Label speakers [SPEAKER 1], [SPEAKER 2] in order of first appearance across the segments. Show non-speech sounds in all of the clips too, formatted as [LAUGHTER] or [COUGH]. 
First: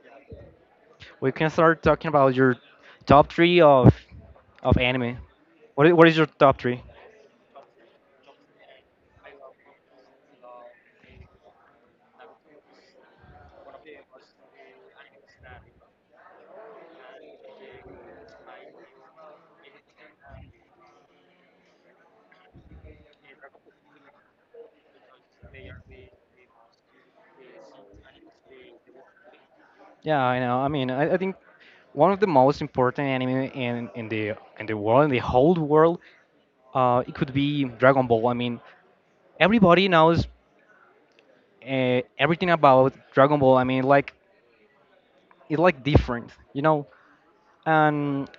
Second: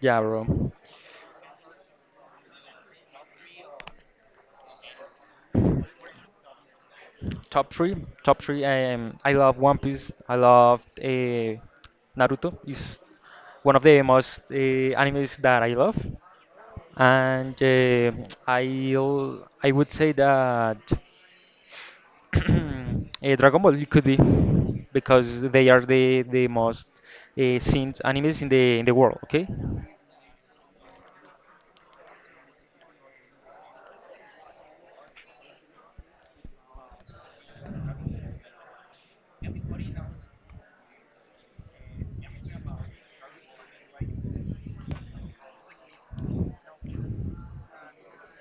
[SPEAKER 1] Yeah, bro.
[SPEAKER 2] We can start talking about your top three of anime. What is your top three?
[SPEAKER 1] Top three, top three. I love One Piece. I love Naruto. Is one of the most animes that I love. And uh, i I would say that [CLEARS THROAT] Dragon Ball could be because they are the most seen animes in the world. Okay.
[SPEAKER 2] Yeah, I know. I mean, I think one of the most important anime in the in the world, in the whole world, it could be Dragon Ball. I mean, everybody knows everything about Dragon Ball. I mean, like it's like different, you know. And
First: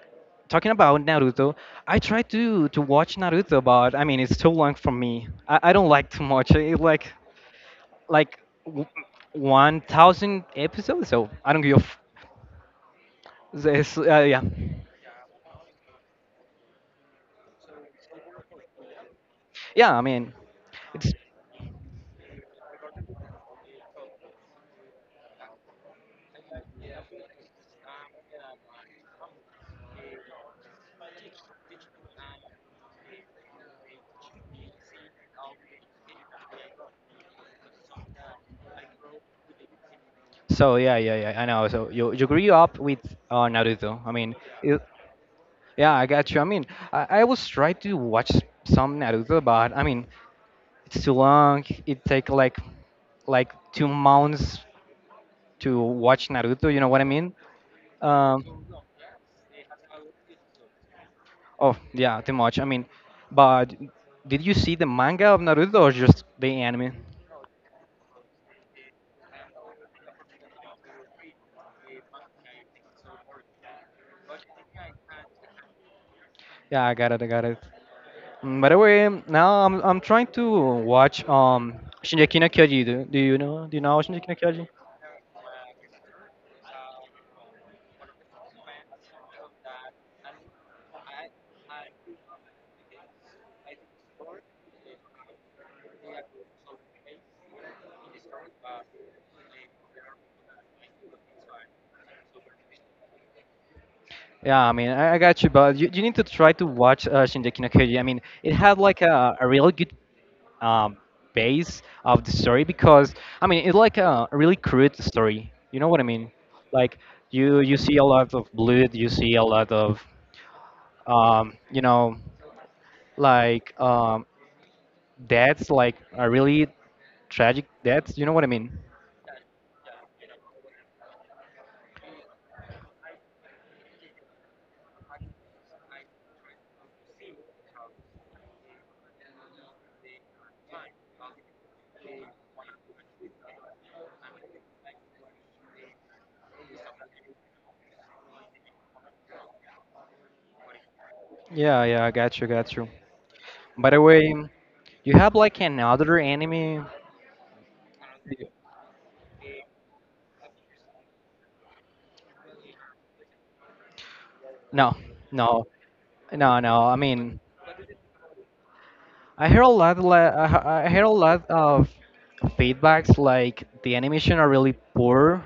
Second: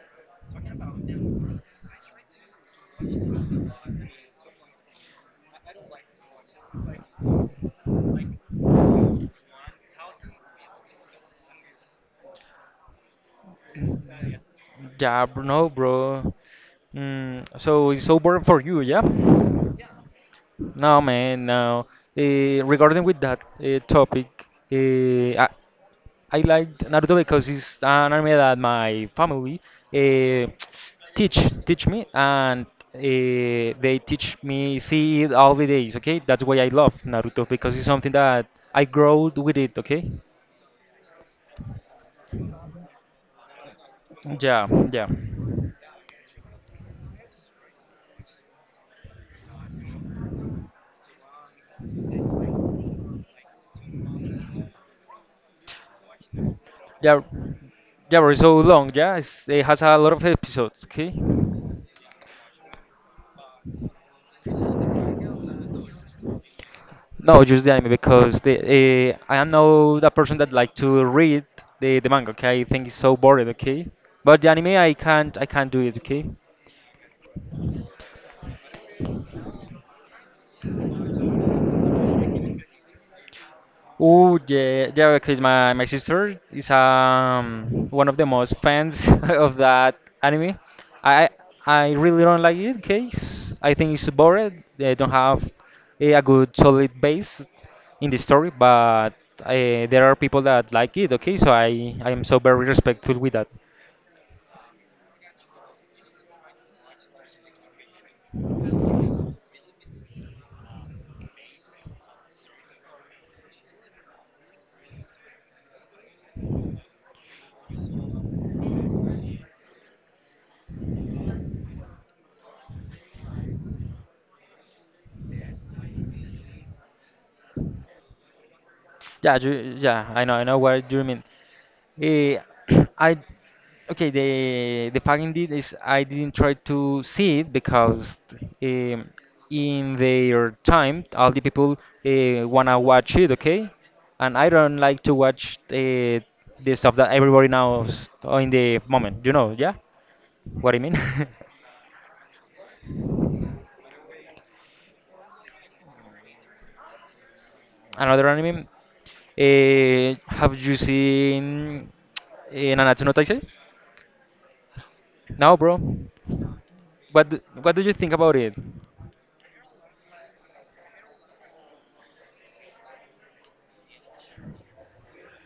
[SPEAKER 2] talking about Naruto, I try to watch Naruto, but I mean it's too long for me. I don't like too much. It, like w- 1,000 episodes, so I don't give. This, uh, yeah,
[SPEAKER 1] Yeah, bro, no, bro. So it's over for you, yeah?
[SPEAKER 2] yeah. I
[SPEAKER 1] No,
[SPEAKER 2] mean, it's
[SPEAKER 1] man, no. Regarding with that topic, I like Naruto because it's an anime that my family uh, teach teach me, and they teach me see it all the days. Okay, that's why I love Naruto because it's something that I grow with it. Okay,
[SPEAKER 2] so yeah, yeah, yeah. I know. So you grew up with Naruto. I mean,
[SPEAKER 1] yeah,
[SPEAKER 2] it,
[SPEAKER 1] yeah,
[SPEAKER 2] yeah, I got you. I mean, I was try to watch some Naruto, but I mean, it's too long. It take like 2 months to watch Naruto. You know what I
[SPEAKER 1] yeah,
[SPEAKER 2] mean?
[SPEAKER 1] yeah. But it's so
[SPEAKER 2] Um,
[SPEAKER 1] long. Yeah, it's, it has a lot of episodes. Okay.
[SPEAKER 2] oh yeah, too much. I mean, but did you see the manga of Naruto or just the anime?
[SPEAKER 1] No, just the anime because the I am not a person that like to read the manga. Okay, I think it's so boring. Okay, but the anime I can't do it. Okay.
[SPEAKER 2] Yeah, I got it. I got it. Mm, by the way, now I'm trying to watch Shingeki no Kyoji. Do you know Shingeki no
[SPEAKER 1] Oh
[SPEAKER 2] Kyoji?
[SPEAKER 1] yeah, yeah. Because my sister is one of the most fans [LAUGHS] of that anime. I I really don't like it. Okay, I think it's boring. They don't have a good solid base in the story, but there are people that like it. Okay, so I am so very respectful with that.
[SPEAKER 2] Yeah, I mean I got you, but you need to try to watch Shingeki no Kyoji. I mean it had like a really good um base of the story because I mean it's like a really crude story. You know what I mean? Like you see a lot of blood, you see a lot of um, you know, like um, deaths, like a really tragic deaths. You know what I mean?
[SPEAKER 1] Yeah, you, yeah, I know what you mean. Eh, [CLEARS THROAT] I okay. The fact indeed is I didn't try to see it because um, in their time, all the people wanna watch it, okay? And I don't like to watch the stuff that everybody knows in the moment. You know, yeah, what I mean.
[SPEAKER 2] Yeah, yeah, I got you, got you. By the way, you have like another anime?
[SPEAKER 1] [LAUGHS] Another anime. Have you seen Nanatsu no Taizai?
[SPEAKER 2] No,
[SPEAKER 1] No,
[SPEAKER 2] no,
[SPEAKER 1] bro.
[SPEAKER 2] no, no. I mean,
[SPEAKER 1] What do you think about it?
[SPEAKER 2] I hear a lot of feedbacks like the animation are really poor,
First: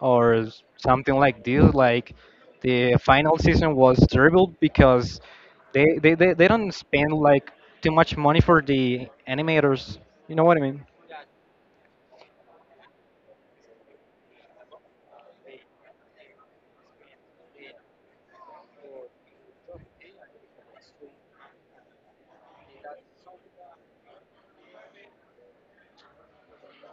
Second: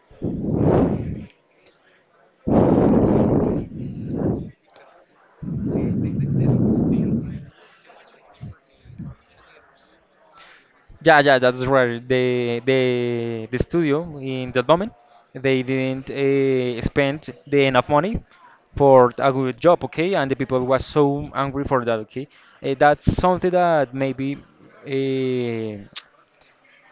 [SPEAKER 2] something like this. Like the final season was terrible because they don't spend like too much money for the animators. You know what I mean?
[SPEAKER 1] Yeah, yeah, that's right. The studio in that moment, they didn't spend the enough money for a good job, okay? And the people was so angry for that, okay? That's something that maybe uh,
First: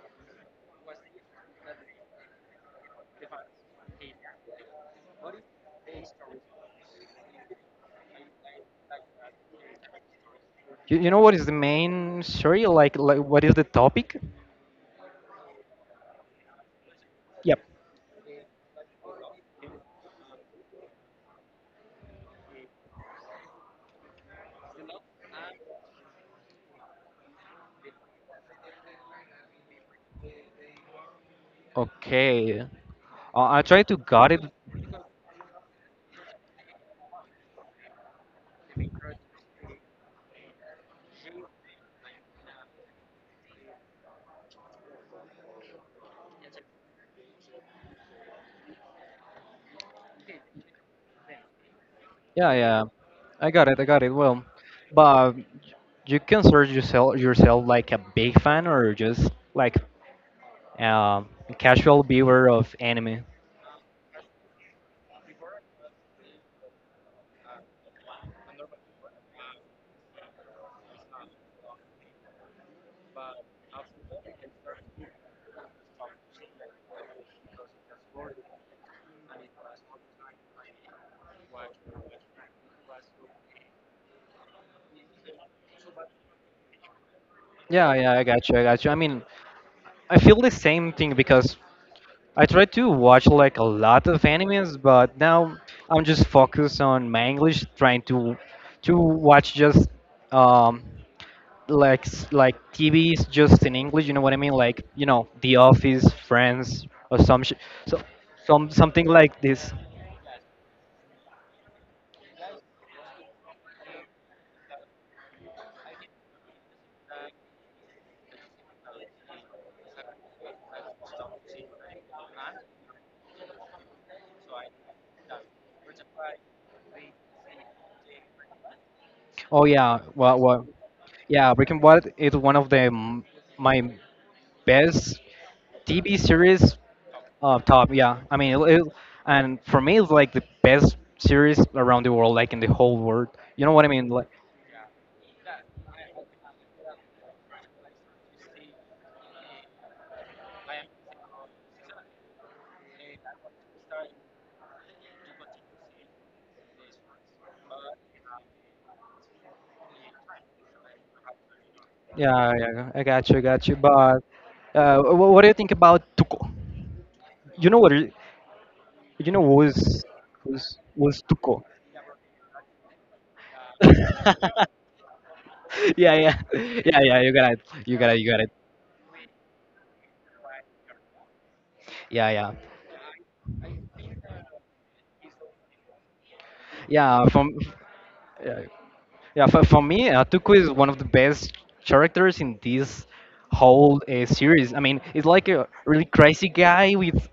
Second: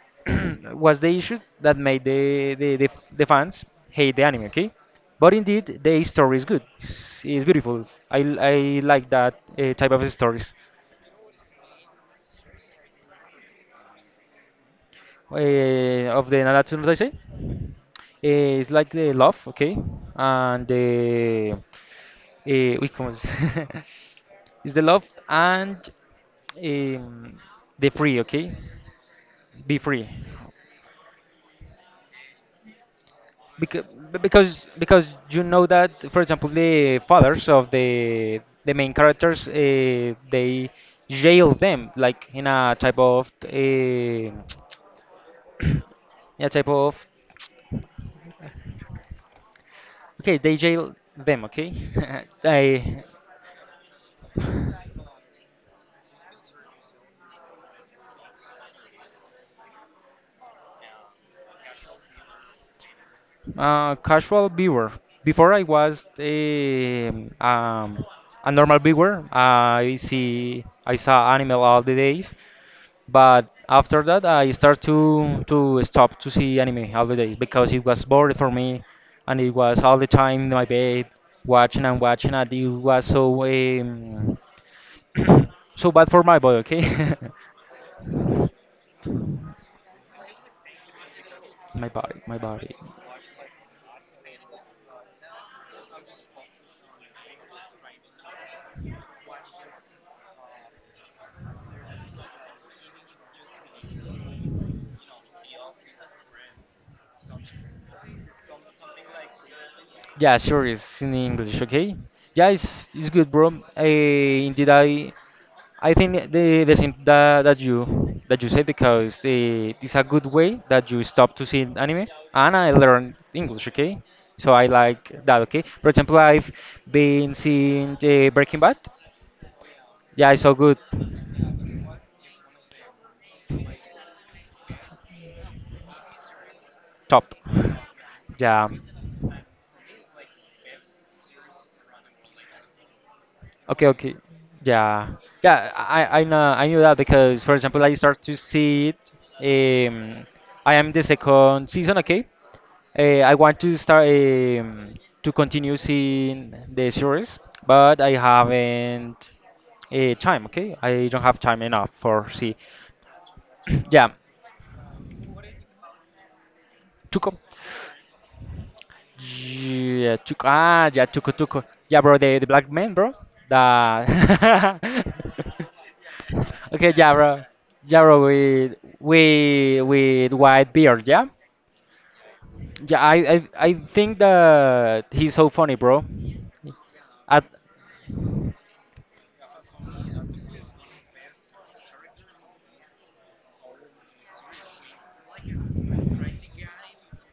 [SPEAKER 1] [CLEARS THROAT] was the issue that made the fans hate the anime, okay? But indeed, the story is good. It's beautiful. I like that type of stories.
[SPEAKER 2] You know what is the main story? Like what is the topic?
[SPEAKER 1] Of the Nalatun that I say.
[SPEAKER 2] Yep.
[SPEAKER 1] It's like the love, okay, and the we come. [LAUGHS] It's the love and um, the free, okay, be free,
[SPEAKER 2] Okay. I
[SPEAKER 1] because
[SPEAKER 2] tried to got it.
[SPEAKER 1] because you know that, for example, the fathers of the main characters, they jail them like in a type of [CLEARS THROAT] in a type of, okay, DJ them, okay? [LAUGHS]
[SPEAKER 2] Yeah, yeah.
[SPEAKER 1] I
[SPEAKER 2] I got it. I got it. Well, but you consider yourself like a big fan or just like a casual viewer of anime?
[SPEAKER 1] casual viewer. Before I was a um, a normal viewer. I saw anime all the days, but after that I start to stop to see anime all the days because it was boring for me, and it was all the time in my bed watching and watching, and it was so [COUGHS] so bad for my body, okay?
[SPEAKER 2] Yeah, yeah, I got you. I got you. I mean, I feel the same thing because
[SPEAKER 1] [LAUGHS] My body, my
[SPEAKER 2] I try
[SPEAKER 1] body.
[SPEAKER 2] to watch like a lot of animes, but now I'm just focused on my English, trying to watch just um like like TVs just in English. You know what I mean? Like you know, The Office, Friends, or so some something like this.
[SPEAKER 1] Yeah, sure, it's in English, okay? Yeah, it's good, bro. Uh, indeed, I think the thing that, that you said because the it's a good way that you stop to see anime, and I learned English, okay? So I like that, okay? For example, I've been seeing the Breaking Bad.
[SPEAKER 2] Oh yeah,
[SPEAKER 1] Yeah,
[SPEAKER 2] well,
[SPEAKER 1] it's so
[SPEAKER 2] well,
[SPEAKER 1] good,
[SPEAKER 2] yeah. Breaking Bad is one of my best TV series
[SPEAKER 1] top. [LAUGHS]
[SPEAKER 2] top. Yeah, I mean, it,
[SPEAKER 1] Yeah.
[SPEAKER 2] it, and for me, it's like the best series around the world, like in the whole world. You know what
[SPEAKER 1] Okay,
[SPEAKER 2] I mean?
[SPEAKER 1] okay.
[SPEAKER 2] Like,
[SPEAKER 1] Yeah. Yeah, I know I knew that because for example I start to see it, um I am the second season, okay? I want to start to continue seeing the series, but I haven't time, okay? I don't have time enough for
[SPEAKER 2] yeah,
[SPEAKER 1] see.
[SPEAKER 2] yeah. I got you, I got you.
[SPEAKER 1] [CLEARS THROAT] Yeah,
[SPEAKER 2] But what do you think about Tuco?
[SPEAKER 1] to come.
[SPEAKER 2] You know what? it- You know
[SPEAKER 1] Yeah, tuk ah, yeah,
[SPEAKER 2] who's
[SPEAKER 1] tuku tuku.
[SPEAKER 2] Tuco?
[SPEAKER 1] Yeah, bro, the black man, bro. The
[SPEAKER 2] [LAUGHS] yeah, yeah,
[SPEAKER 1] [LAUGHS] okay,
[SPEAKER 2] yeah, yeah. You got it. You
[SPEAKER 1] yeah,
[SPEAKER 2] got it.
[SPEAKER 1] bro,
[SPEAKER 2] You got it.
[SPEAKER 1] with with white beard, yeah,
[SPEAKER 2] Yeah, yeah.
[SPEAKER 1] yeah. I think that he's so funny, bro.
[SPEAKER 2] Yeah,
[SPEAKER 1] At
[SPEAKER 2] from yeah, yeah for me, Tuco is one of the best characters in this whole series. I mean, it's like a really crazy guy with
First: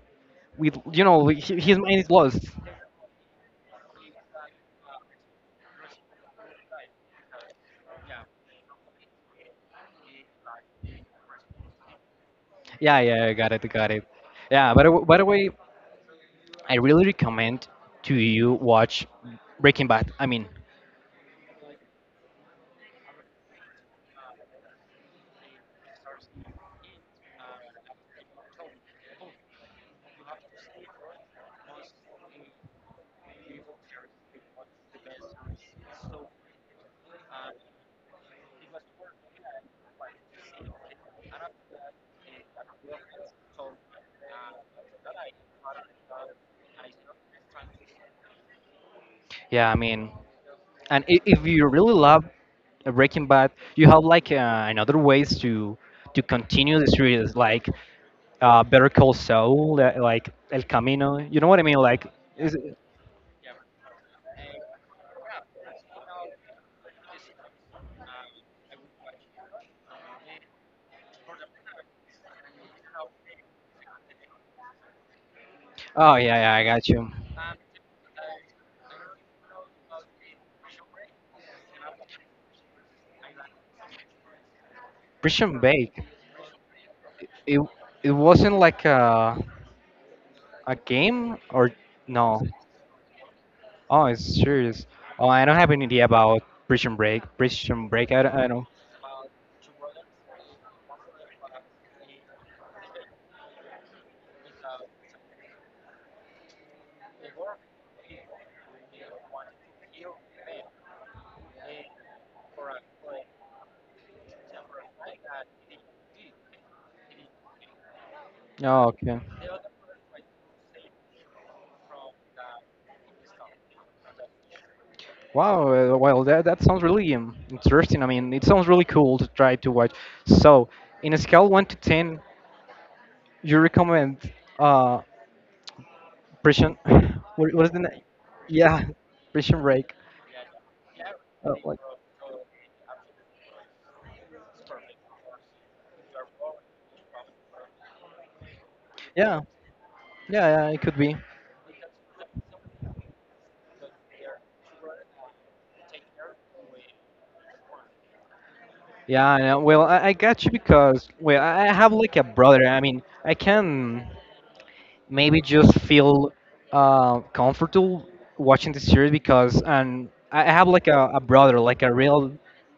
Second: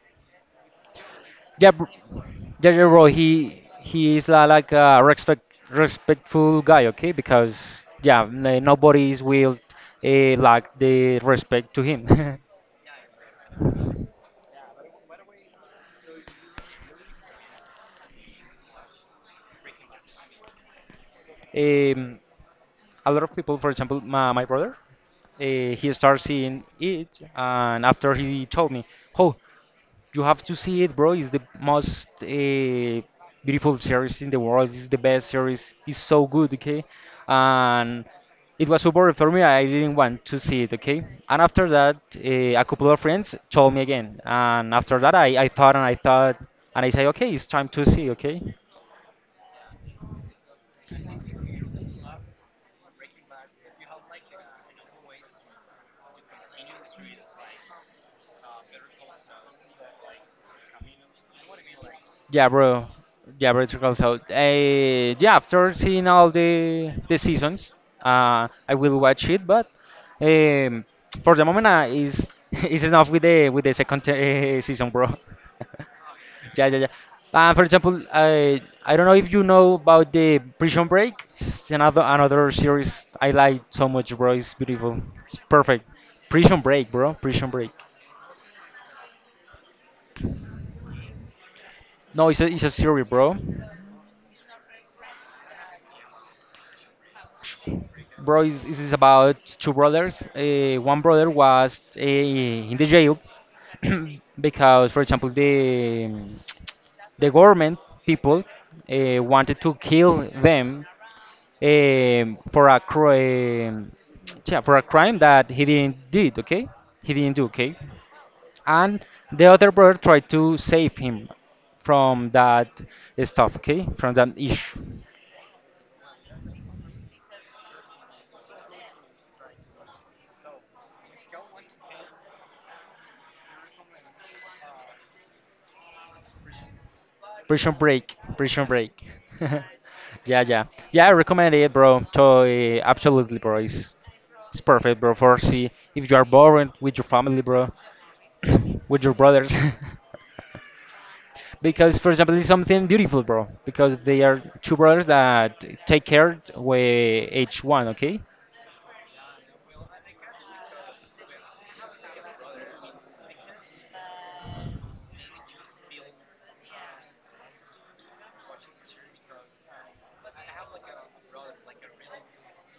[SPEAKER 2] you know
[SPEAKER 1] yeah,
[SPEAKER 2] his mind is lost.
[SPEAKER 1] yeah, yeah, bro. He is like a respectful guy, okay? Because yeah, nobody is will like the respect to him. [LAUGHS]
[SPEAKER 2] Yeah, yeah, I got it, got it. Yeah, by the way, I really recommend to you watch Breaking Bad. I mean,
[SPEAKER 1] um, a lot of people, for example, my brother, he started seeing it, and after he told me, "Oh, you have to see it, bro. It's the most beautiful series in the world. It's the best series. It's so good, okay?" And it was so boring for me. I didn't want to see it, okay? And after that, a couple of friends told me again, and after that, I thought and I thought, and I say, "Okay, it's time to see, okay?"
[SPEAKER 2] yeah, I mean. And if you really love Breaking Bad, you have like another ways to continue the series, like Better Call Saul, like El Camino. You know what I mean? Like,
[SPEAKER 1] Yeah,
[SPEAKER 2] is it,
[SPEAKER 1] bro. Yeah, bro. It's called so. Yeah, after seeing all the seasons, I will watch it. But um, for the moment, is [LAUGHS] is enough with the second season, bro. [LAUGHS]
[SPEAKER 2] oh yeah, yeah, I
[SPEAKER 1] Yeah, yeah, yeah.
[SPEAKER 2] got you.
[SPEAKER 1] For example, I don't know if you know about the Prison Break. It's another series I like so much, bro. It's beautiful. It's
[SPEAKER 2] Prison
[SPEAKER 1] perfect.
[SPEAKER 2] Break.
[SPEAKER 1] Prison Break, bro. Prison
[SPEAKER 2] It
[SPEAKER 1] Break.
[SPEAKER 2] it wasn't like a game or
[SPEAKER 1] No, it's
[SPEAKER 2] no?
[SPEAKER 1] a series, bro.
[SPEAKER 2] Oh, it's serious. Oh, I don't have any idea about Prison Break. Prison Break. I don't.
[SPEAKER 1] Bro,
[SPEAKER 2] I
[SPEAKER 1] is
[SPEAKER 2] don't.
[SPEAKER 1] is about two brothers. One brother was in the jail [CLEARS THROAT] because, for example, the government people wanted to kill them for a crime, yeah, for a crime that he didn't did. Okay, he didn't do. Okay,
[SPEAKER 2] Oh,
[SPEAKER 1] and
[SPEAKER 2] okay.
[SPEAKER 1] the other brother tried to save him from that stuff. Okay, from that issue.
[SPEAKER 2] Wow, well, that, that sounds really interesting. I mean, it sounds really cool to try to watch. So, in a scale 1 to 10, you recommend uh, Prison. [LAUGHS] [SIGHS] What is
[SPEAKER 1] Prison
[SPEAKER 2] the name?
[SPEAKER 1] Break, Prison
[SPEAKER 2] Yeah,
[SPEAKER 1] Break.
[SPEAKER 2] Prison
[SPEAKER 1] [LAUGHS]
[SPEAKER 2] Break.
[SPEAKER 1] Yeah, yeah, yeah. I recommend it,
[SPEAKER 2] Like,
[SPEAKER 1] bro. Totally, absolutely, bro. It's perfect, bro. For see if you are bored with your family, bro, [COUGHS] with your
[SPEAKER 2] yeah,
[SPEAKER 1] brothers.
[SPEAKER 2] yeah, yeah, it could be.
[SPEAKER 1] [LAUGHS] Because for example, it's something beautiful, bro, because they are two brothers that take care with each one, okay.
[SPEAKER 2] Yeah, I know. Well, I got you because, well, I have like a brother. I mean, I can. Maybe just feel comfortable watching the series because and I have like a brother, like a real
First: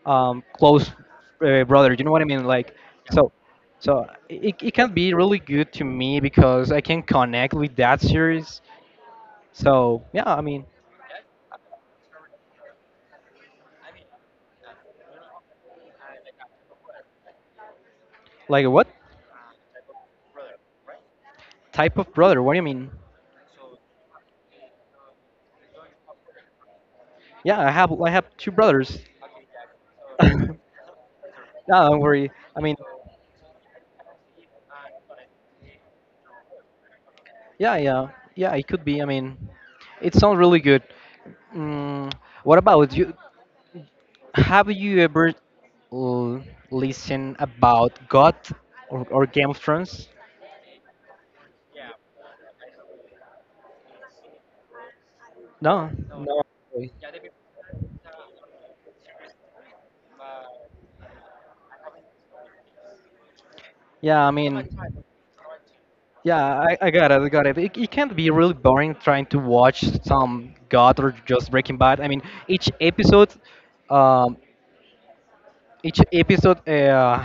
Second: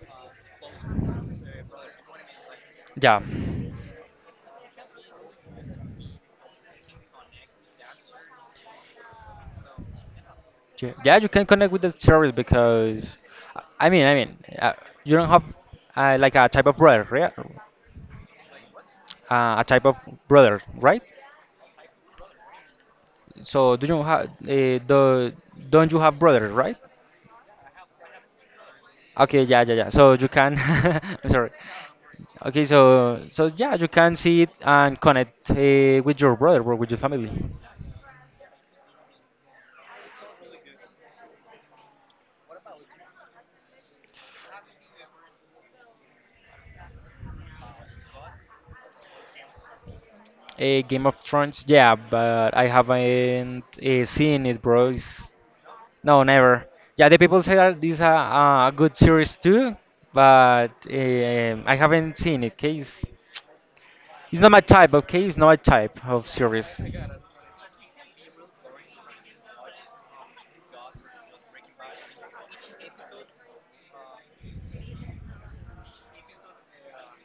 [SPEAKER 2] close brother. You know what I mean? Like
[SPEAKER 1] Yeah.
[SPEAKER 2] so, so it can be really good to me because I can connect with that series. So yeah, I mean,
[SPEAKER 1] Yeah, you can connect with the series because I mean you don't have like a type of brother, right?
[SPEAKER 2] like what
[SPEAKER 1] A type of brother, right?
[SPEAKER 2] type of brother? What do you mean?
[SPEAKER 1] So do you have the don't you have brother, right?
[SPEAKER 2] Yeah, I have two brothers.
[SPEAKER 1] Okay, yeah, yeah, yeah. So
[SPEAKER 2] [LAUGHS]
[SPEAKER 1] you
[SPEAKER 2] no,
[SPEAKER 1] can, [LAUGHS] sorry.
[SPEAKER 2] don't worry. I
[SPEAKER 1] Okay,
[SPEAKER 2] mean,
[SPEAKER 1] so yeah, you can see it and connect with your brother or with your family.
[SPEAKER 2] yeah, yeah, yeah. It could be. I mean, it sounds really good. Mm, what about you? Have you ever l- listened about God or Game of Thrones?
[SPEAKER 1] Game of Thrones, yeah, but I haven't seen it, bro.
[SPEAKER 2] No.
[SPEAKER 1] No,
[SPEAKER 2] No.
[SPEAKER 1] never.
[SPEAKER 2] Really?
[SPEAKER 1] Yeah, the people say that this is a good series too, but I haven't seen it. Case
[SPEAKER 2] Yeah, I
[SPEAKER 1] He's not my
[SPEAKER 2] mean,
[SPEAKER 1] type, okay? He's not my type of
[SPEAKER 2] yeah, I,
[SPEAKER 1] series.
[SPEAKER 2] I got it. I got it. It. It can't be really boring trying to watch some God or just Breaking Bad. I mean, each episode. Um, each episode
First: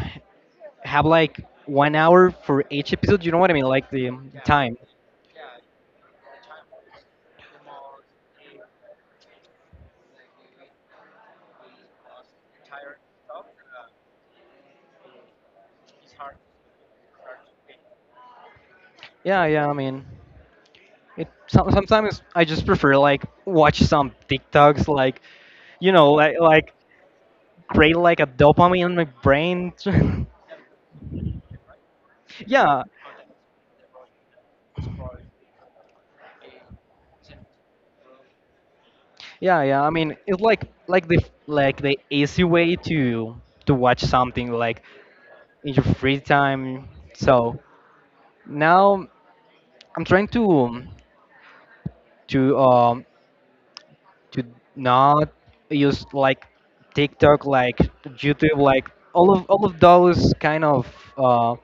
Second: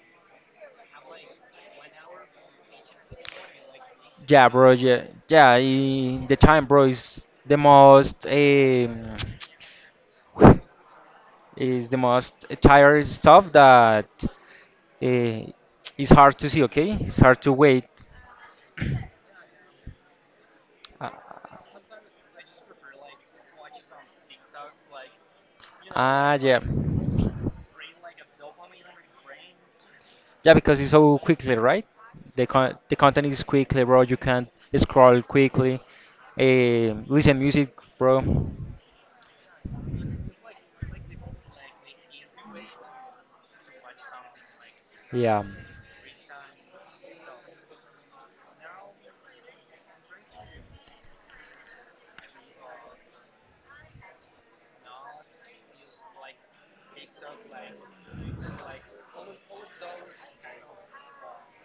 [SPEAKER 2] have like 1 hour for each episode. You know what I mean? Like the
[SPEAKER 1] Yeah, bro.
[SPEAKER 2] time.
[SPEAKER 1] Yeah, yeah. The time, bro, is the most [SIGHS] [TSK] is the most tired stuff that uh, is hard to see. Okay, it's hard to wait.
[SPEAKER 2] Yeah, yeah. I mean, it
[SPEAKER 1] Ah,
[SPEAKER 2] some, sometimes I just prefer like watch some TikToks, like you know,
[SPEAKER 1] yeah.
[SPEAKER 2] like create like a dopamine in my brain. [LAUGHS]
[SPEAKER 1] Yeah, because it's so quickly, right? The con
[SPEAKER 2] yeah,
[SPEAKER 1] the content is quickly, bro. You can scroll quickly, listen music, bro.
[SPEAKER 2] yeah, yeah. I mean, it's like the easy way to watch something like
[SPEAKER 1] Yeah.
[SPEAKER 2] in your free time. So now I'm trying to um, to not use like TikTok, like YouTube, like all of those kind of uh,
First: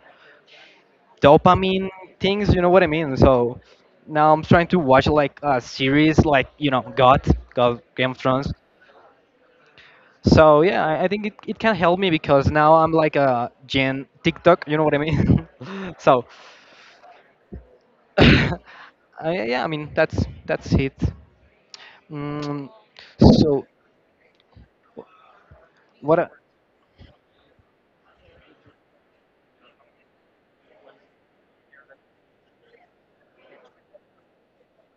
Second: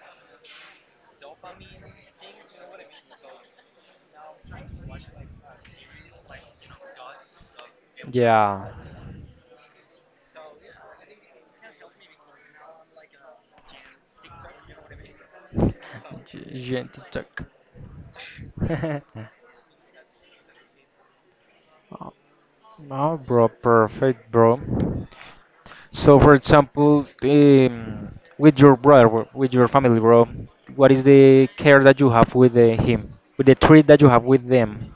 [SPEAKER 2] dopamine things. You know what I mean? So now I'm trying to watch like a series, like you know, God, God, Game of Thrones.
[SPEAKER 1] Yeah.
[SPEAKER 2] So yeah, I think it, it can help me because now I'm like a Gen TikTok. You know what I mean? [LAUGHS] so
[SPEAKER 1] Gen TikTok.
[SPEAKER 2] [LAUGHS] uh,
[SPEAKER 1] [LAUGHS]
[SPEAKER 2] yeah, I mean that's it.
[SPEAKER 1] Oh,
[SPEAKER 2] Mm,
[SPEAKER 1] no, bro,
[SPEAKER 2] so
[SPEAKER 1] perfect, bro. So,
[SPEAKER 2] what?
[SPEAKER 1] for example, with your brother, with your family, bro, what is the care that you have with him, with the treat that you have with them?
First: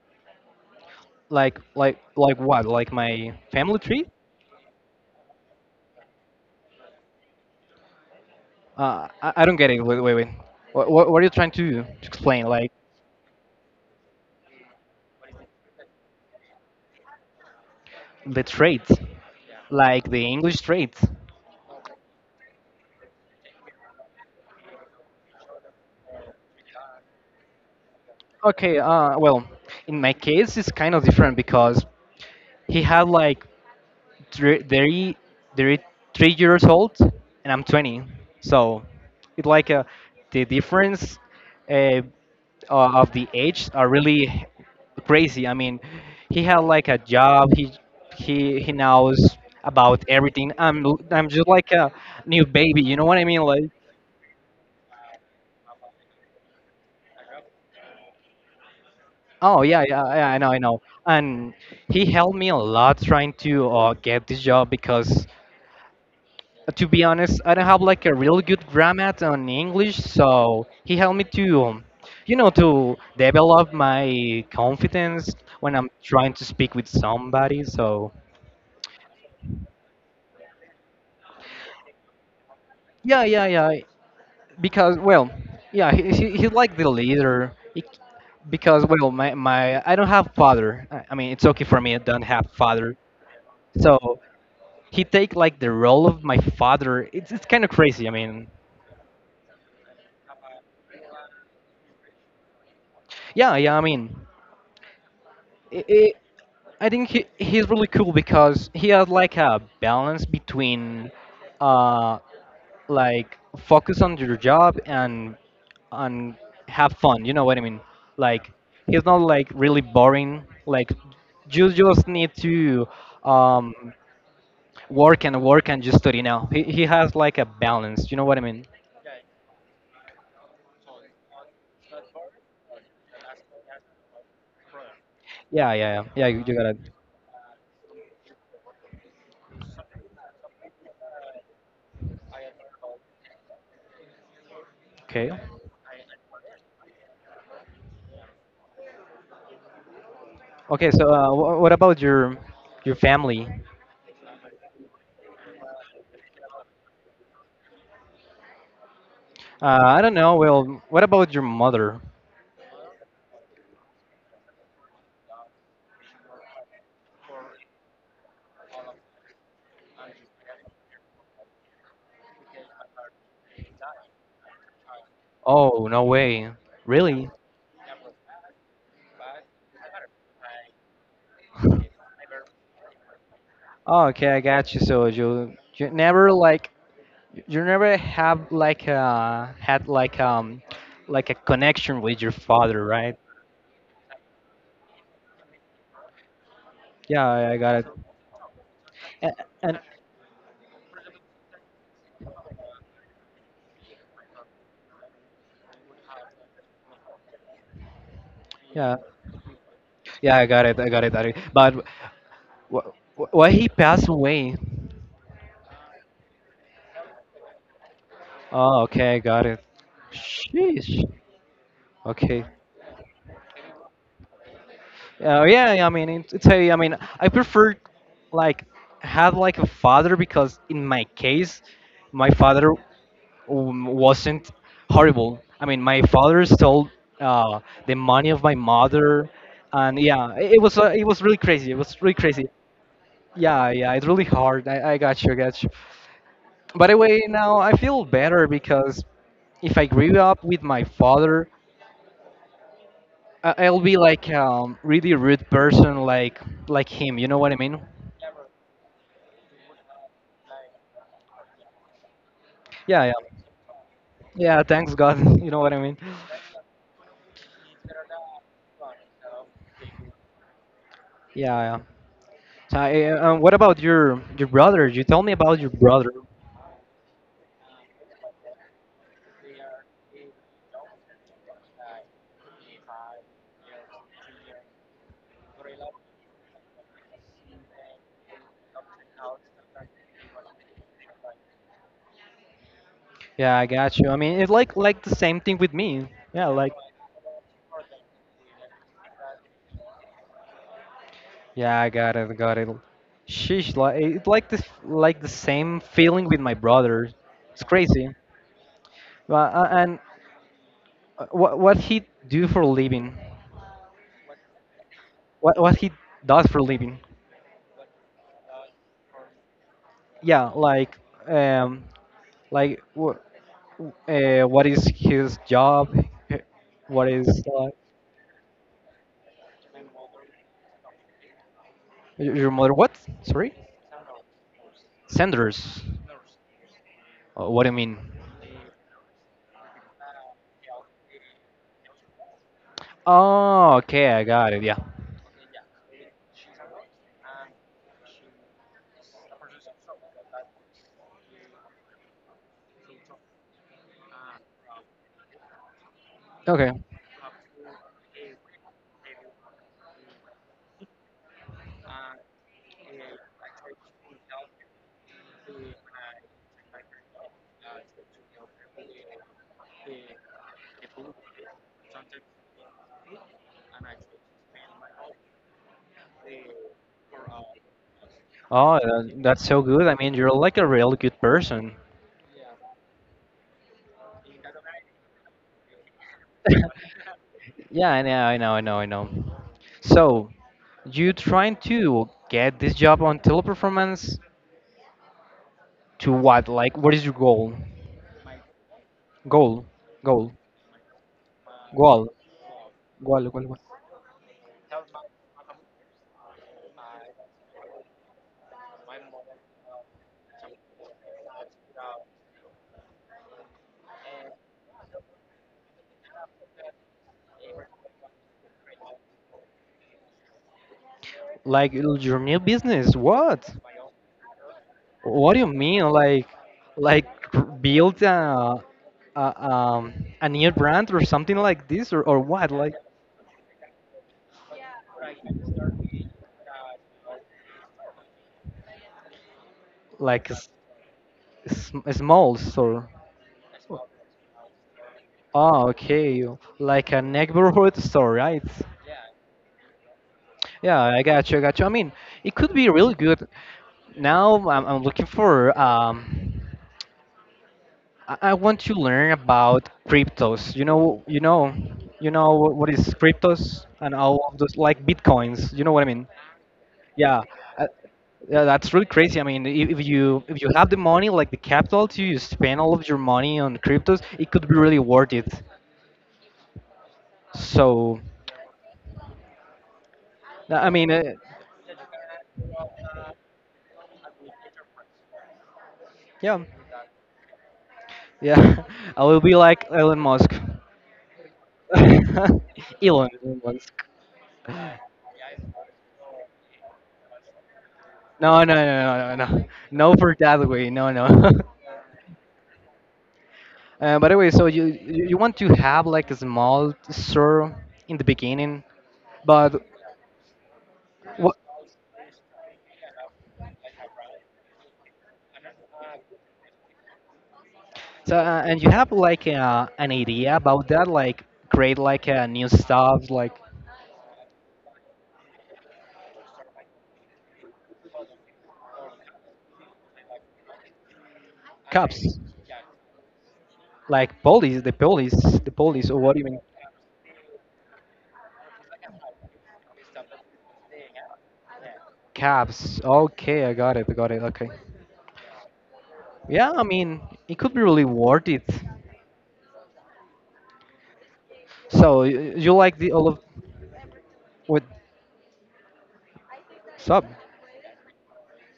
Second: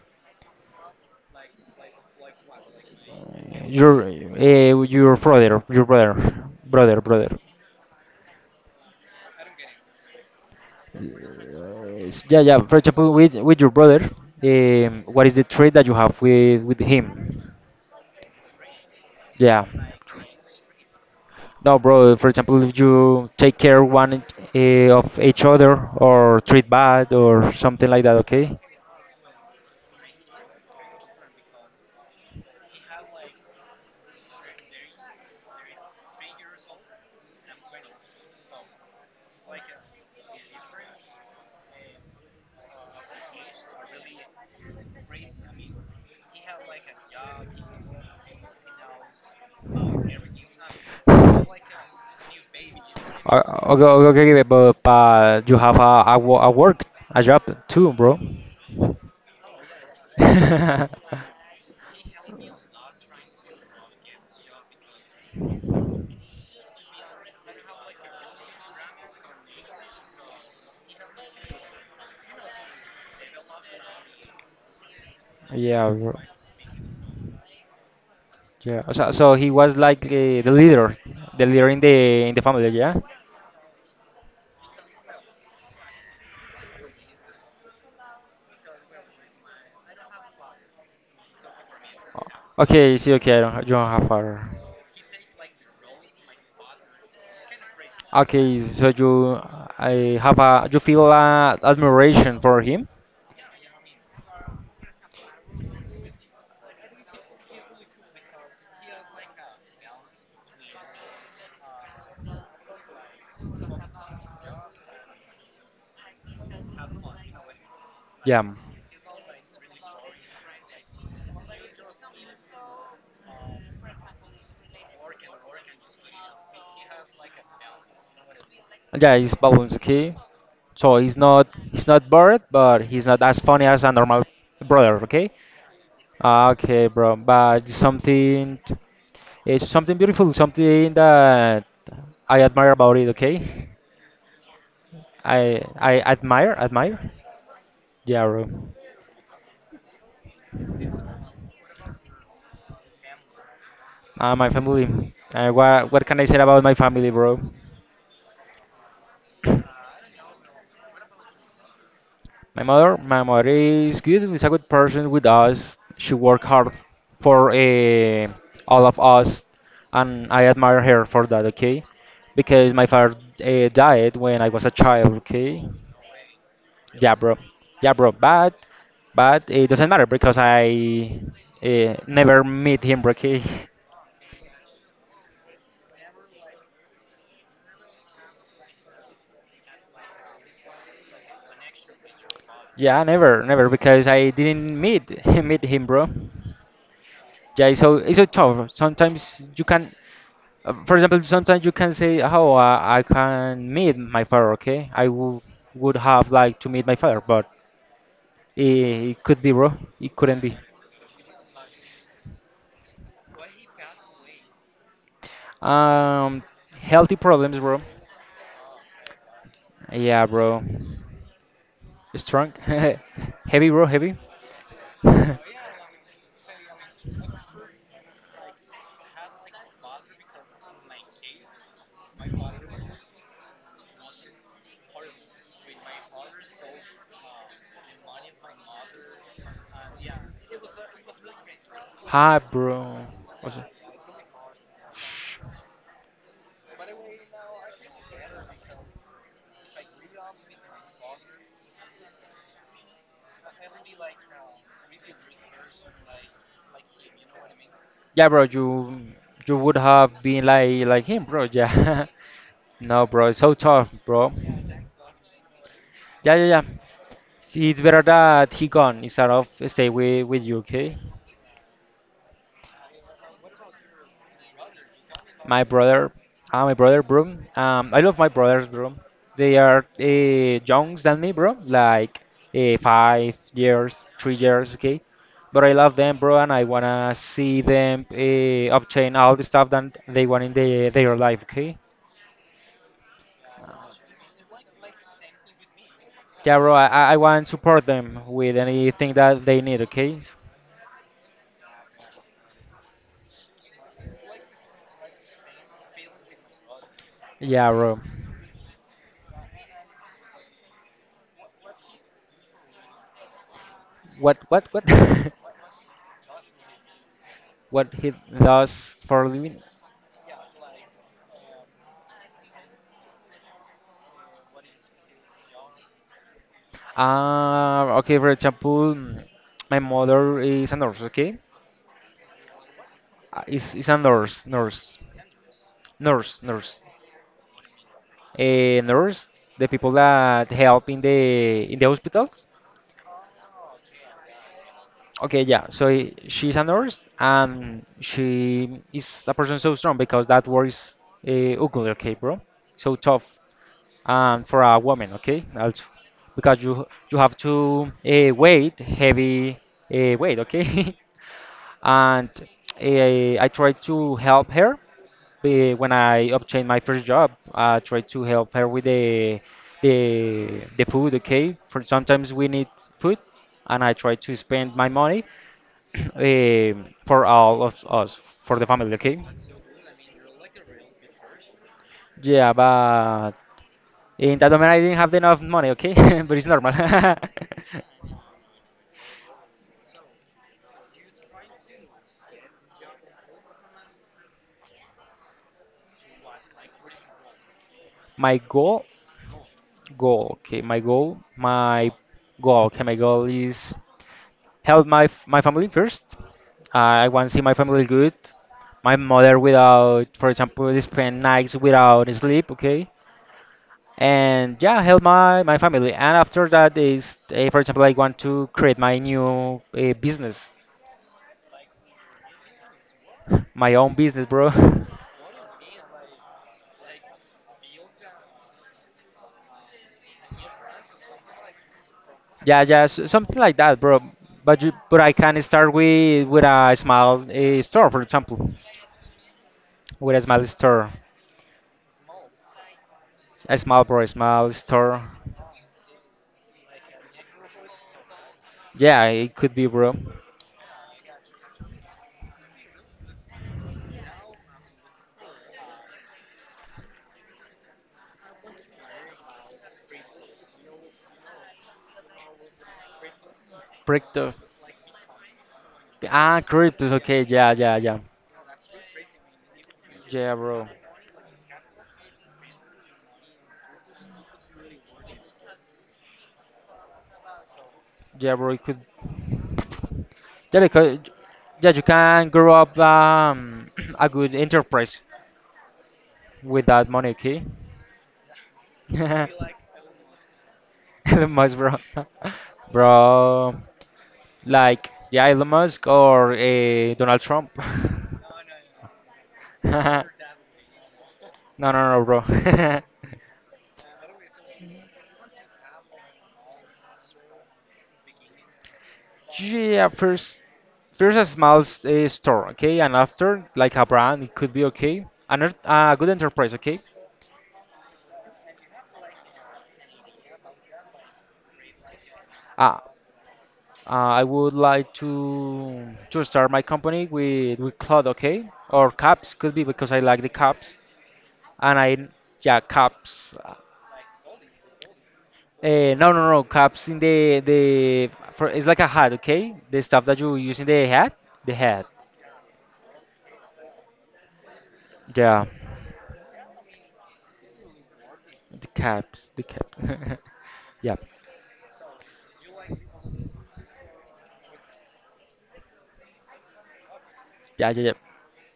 [SPEAKER 2] Like what? Like my family tree?
[SPEAKER 1] Your brother, brother, brother.
[SPEAKER 2] I don't get it. Wait wait wait. What, are you trying to
[SPEAKER 1] Yeah,
[SPEAKER 2] explain?
[SPEAKER 1] yeah.
[SPEAKER 2] Like
[SPEAKER 1] For example, with your brother, what is the treat that you have with him?
[SPEAKER 2] the traits,
[SPEAKER 1] Yeah.
[SPEAKER 2] like the English traits.
[SPEAKER 1] No, bro. For example, if you take care one of each other or treat bad or something like that, okay?
[SPEAKER 2] Okay. Well, in my case, it's kind of different because he had like they're, they're, they're 3 years old and I'm 20. So it's like a, the difference uh, of the age are really crazy. I mean, he had like a job. He knows about everything. I'm just like a new baby. You know what I mean?
[SPEAKER 1] Uh,
[SPEAKER 2] Like,
[SPEAKER 1] Okay okay, okay, but you have a work, a job too, bro.
[SPEAKER 2] oh yeah, yeah, yeah I know, I know.
[SPEAKER 1] [LAUGHS]
[SPEAKER 2] And he helped me a lot trying to get this job because to be honest, I don't have like a real good grammar on English, so he helped me to, you know, to develop my confidence when I'm
[SPEAKER 1] Yeah, bro.
[SPEAKER 2] trying to speak with somebody. So
[SPEAKER 1] Yeah. So, he was like the leader in the family, yeah?
[SPEAKER 2] yeah, yeah, yeah. Because well, yeah, he's like the leader. He, because well, my I don't have father. I mean, it's okay for me. I don't have father,
[SPEAKER 1] Okay, see, okay, I don't, ha- you don't have
[SPEAKER 2] so
[SPEAKER 1] a.
[SPEAKER 2] he take like the role of my father. It's kind of crazy. I mean,
[SPEAKER 1] Okay, so you I have a you feel admiration for him?
[SPEAKER 2] yeah, yeah. I mean. I i I think he's really cool because he has like a balance between uh like focus on your job and and have fun. You know what I mean?
[SPEAKER 1] Yeah.
[SPEAKER 2] Like he's not like really boring. Like you just need to um work and work and just study now. He has like a balance. You know what I mean?
[SPEAKER 1] Yeah, he's balanced, okay? So he's not bored, but he's not as funny as a normal brother, okay?
[SPEAKER 2] Yeah, yeah, yeah. Yeah, you,
[SPEAKER 1] Ah,
[SPEAKER 2] you gotta.
[SPEAKER 1] Okay, bro, but something. It's something beautiful, something that I admire about it. Okay,
[SPEAKER 2] Okay.
[SPEAKER 1] I admire. Yeah, bro.
[SPEAKER 2] Okay. So what about your family?
[SPEAKER 1] My family. What can I say about my family, bro? [COUGHS] [CLEARS THROAT]
[SPEAKER 2] I don't know. Well, what about your mother?
[SPEAKER 1] My mother is good. Is a good person with us. She worked hard for all of us, and I admire her for that. Okay, because my father died when I was a child. Okay,
[SPEAKER 2] Oh, no way.
[SPEAKER 1] yeah,
[SPEAKER 2] Really?
[SPEAKER 1] bro. Yeah, bro. But it doesn't matter because I never meet him, bro. Okay. [LAUGHS]
[SPEAKER 2] Oh, okay, I got you. So you never like you never have like had like a connection with your father,
[SPEAKER 1] Yeah,
[SPEAKER 2] right?
[SPEAKER 1] never, never because I didn't meet [LAUGHS] meet him, bro.
[SPEAKER 2] Yeah, I
[SPEAKER 1] Yeah,
[SPEAKER 2] got it.
[SPEAKER 1] it's so tough.
[SPEAKER 2] And,
[SPEAKER 1] Sometimes you
[SPEAKER 2] and
[SPEAKER 1] can, for example, sometimes you can say, "Oh, I can meet my father." Okay, I w would have liked to meet my father, but it,
[SPEAKER 2] yeah,
[SPEAKER 1] it could be, bro. It
[SPEAKER 2] yeah,
[SPEAKER 1] couldn't
[SPEAKER 2] I
[SPEAKER 1] be.
[SPEAKER 2] got it. I got it. I got it. But wh- why he passed away?
[SPEAKER 1] Um, healthy problems, bro.
[SPEAKER 2] Oh, okay, I got it.
[SPEAKER 1] Yeah, bro.
[SPEAKER 2] Sheesh. Okay.
[SPEAKER 1] Strong, [LAUGHS] heavy, bro, heavy. [LAUGHS] Hi,
[SPEAKER 2] Yeah, yeah, I mean, it's a, I mean, I prefer like have like a father because in my case, my father wasn't horrible. I mean, my father stole uh, the money of my mother, and yeah, it it was really crazy. It was really crazy.
[SPEAKER 1] bro. What's
[SPEAKER 2] Yeah,
[SPEAKER 1] up?
[SPEAKER 2] yeah, it's really hard. I got you, I got you. By the way, now I feel better because if I grew up with my father. I'll be like really rude person like him. You know what I mean?
[SPEAKER 1] Yeah, bro, you would have been like him, bro. Yeah. [LAUGHS]
[SPEAKER 2] Yeah,
[SPEAKER 1] No,
[SPEAKER 2] yeah,
[SPEAKER 1] bro, it's so tough, bro.
[SPEAKER 2] yeah. Thanks God. [LAUGHS] you know what I mean?
[SPEAKER 1] Yeah, yeah, yeah. See, it's better that he gone instead of stay with you, okay?
[SPEAKER 2] Yeah, yeah. So, what about your brother? You told me about
[SPEAKER 1] My
[SPEAKER 2] your brother.
[SPEAKER 1] brother, my brother, bro. I love my brothers, bro. They are younger than me, bro. Like 5 years, 3 years, okay. But I love them, bro, and I wanna see them obtain all the stuff that they want in their life, okay.
[SPEAKER 2] Yeah, I got you. I mean, it's like the same thing with me. Yeah,
[SPEAKER 1] Yeah,
[SPEAKER 2] like
[SPEAKER 1] bro. I want to support them with anything that they need, okay.
[SPEAKER 2] yeah, I got it, got it. Sheesh, like it's like this like the same feeling with my brother. It's
[SPEAKER 1] Yeah, bro.
[SPEAKER 2] crazy. Well, and what he do for a living?
[SPEAKER 1] What what? [LAUGHS]
[SPEAKER 2] What he does for a living.
[SPEAKER 1] What he does for a living?
[SPEAKER 2] Yeah, um, like what is his job? Eh, What is
[SPEAKER 1] Okay, for example, my mother is a nurse, okay?
[SPEAKER 2] y- your mother? What? Sorry,
[SPEAKER 1] Is a nurse, nurse,
[SPEAKER 2] Sanders.
[SPEAKER 1] nurse, nurse.
[SPEAKER 2] What do you mean?
[SPEAKER 1] A nurse, the people that help in the hospitals.
[SPEAKER 2] Oh, okay, I got it. Yeah.
[SPEAKER 1] Okay, yeah. So she's a nurse and she is a person so strong because that word is ugly, okay, bro? So tough. And for a woman, okay, also because
[SPEAKER 2] Okay.
[SPEAKER 1] you have to weight heavy weight, okay? [LAUGHS] And I tried to help her when I obtained my first job. I tried to help her with the food. Okay, for sometimes we need food, and I try to spend my money [COUGHS] [CLEARS THROAT] eh, for all of us for the
[SPEAKER 2] Oh,
[SPEAKER 1] family. Okay,
[SPEAKER 2] that's so good. I mean, you're like a real good person.
[SPEAKER 1] yeah, but in that moment I didn't have enough money. Okay, [LAUGHS] but it's normal. [LAUGHS]
[SPEAKER 2] [LAUGHS] yeah, I know, I know, I know, I know. So, you trying to get this job on teleperformance? To what? Like, what is your goal?
[SPEAKER 1] my goal,
[SPEAKER 2] Goal, goal,
[SPEAKER 1] goal. Okay, my goal, my
[SPEAKER 2] goal,
[SPEAKER 1] goal. Okay, my goal
[SPEAKER 2] goal, goal.
[SPEAKER 1] is
[SPEAKER 2] Goal.
[SPEAKER 1] help my my family first. I want to see my family good. My mother without, for example, spend nights without sleep, okay? And yeah, help my family. And after that is, for example, I want to create my new business,
[SPEAKER 2] Like your new business? What?
[SPEAKER 1] my own business, bro.
[SPEAKER 2] What do you mean? Like build a, a um a new brand or something like this or
[SPEAKER 1] [LAUGHS]
[SPEAKER 2] what?
[SPEAKER 1] Yeah,
[SPEAKER 2] Like
[SPEAKER 1] yeah, s something like that, bro. But I can start with a small store, for example, with a
[SPEAKER 2] like a,
[SPEAKER 1] small store,
[SPEAKER 2] s- a a small store.
[SPEAKER 1] a small bro, a small store.
[SPEAKER 2] Oh, okay. Like a neighborhood store, right?
[SPEAKER 1] Yeah, it could be, bro.
[SPEAKER 2] Yeah, I got you. I got you. I mean, it could be really good. Now I'm looking for. I want to learn about cryptos. You know, you know, you know what is cryptos and all
[SPEAKER 1] Crypto.
[SPEAKER 2] of those like bitcoins. You know what I mean?
[SPEAKER 1] Cryptos.
[SPEAKER 2] Yeah,
[SPEAKER 1] Okay, yeah,
[SPEAKER 2] uh,
[SPEAKER 1] yeah, yeah.
[SPEAKER 2] yeah, that's really crazy. I mean,
[SPEAKER 1] Yeah,
[SPEAKER 2] if you
[SPEAKER 1] bro.
[SPEAKER 2] have the money, like the capital to spend all of your money on cryptos, it could be really worth it. So,
[SPEAKER 1] Yeah, bro. You could.
[SPEAKER 2] uh,
[SPEAKER 1] Yeah,
[SPEAKER 2] I mean,
[SPEAKER 1] because
[SPEAKER 2] uh,
[SPEAKER 1] yeah, you can grow up [CLEARS THROAT] a good enterprise
[SPEAKER 2] yeah,
[SPEAKER 1] with that money, okay?
[SPEAKER 2] yeah, [LAUGHS] I will be like
[SPEAKER 1] [LAUGHS]
[SPEAKER 2] Elon Musk.
[SPEAKER 1] Elon Musk, bro. [LAUGHS]
[SPEAKER 2] [LAUGHS] Elon
[SPEAKER 1] Bro,
[SPEAKER 2] Musk.
[SPEAKER 1] like yeah, Elon Musk or Donald Trump.
[SPEAKER 2] No, no, no, no, no, no,
[SPEAKER 1] [LAUGHS]
[SPEAKER 2] no
[SPEAKER 1] No,
[SPEAKER 2] for that way. No, no. [LAUGHS]
[SPEAKER 1] no, no, bro. [LAUGHS]
[SPEAKER 2] By the way, so you want to have like a small store in the beginning, but
[SPEAKER 1] Yeah, first a
[SPEAKER 2] what?
[SPEAKER 1] small store, okay, and after like a brand, it could be okay, another a good enterprise, okay.
[SPEAKER 2] So and you have like an idea about that, like create like a new
[SPEAKER 1] Ah,
[SPEAKER 2] stuff, like
[SPEAKER 1] I would like to start my company with cloth, okay, or caps could be because I like the caps and I,
[SPEAKER 2] cups,
[SPEAKER 1] yeah, caps.
[SPEAKER 2] like police, the police, the police, or
[SPEAKER 1] No
[SPEAKER 2] what do you
[SPEAKER 1] no
[SPEAKER 2] mean
[SPEAKER 1] no caps in the for, it's like a hat, okay, the stuff that you use in the hat,
[SPEAKER 2] caps? Okay, I got it, I got it. Okay,
[SPEAKER 1] yeah,
[SPEAKER 2] yeah, I mean it could be really worth it.
[SPEAKER 1] the caps, the cap, [LAUGHS] yeah
[SPEAKER 2] So you like the all of what sub?
[SPEAKER 1] yeah yeah yeah.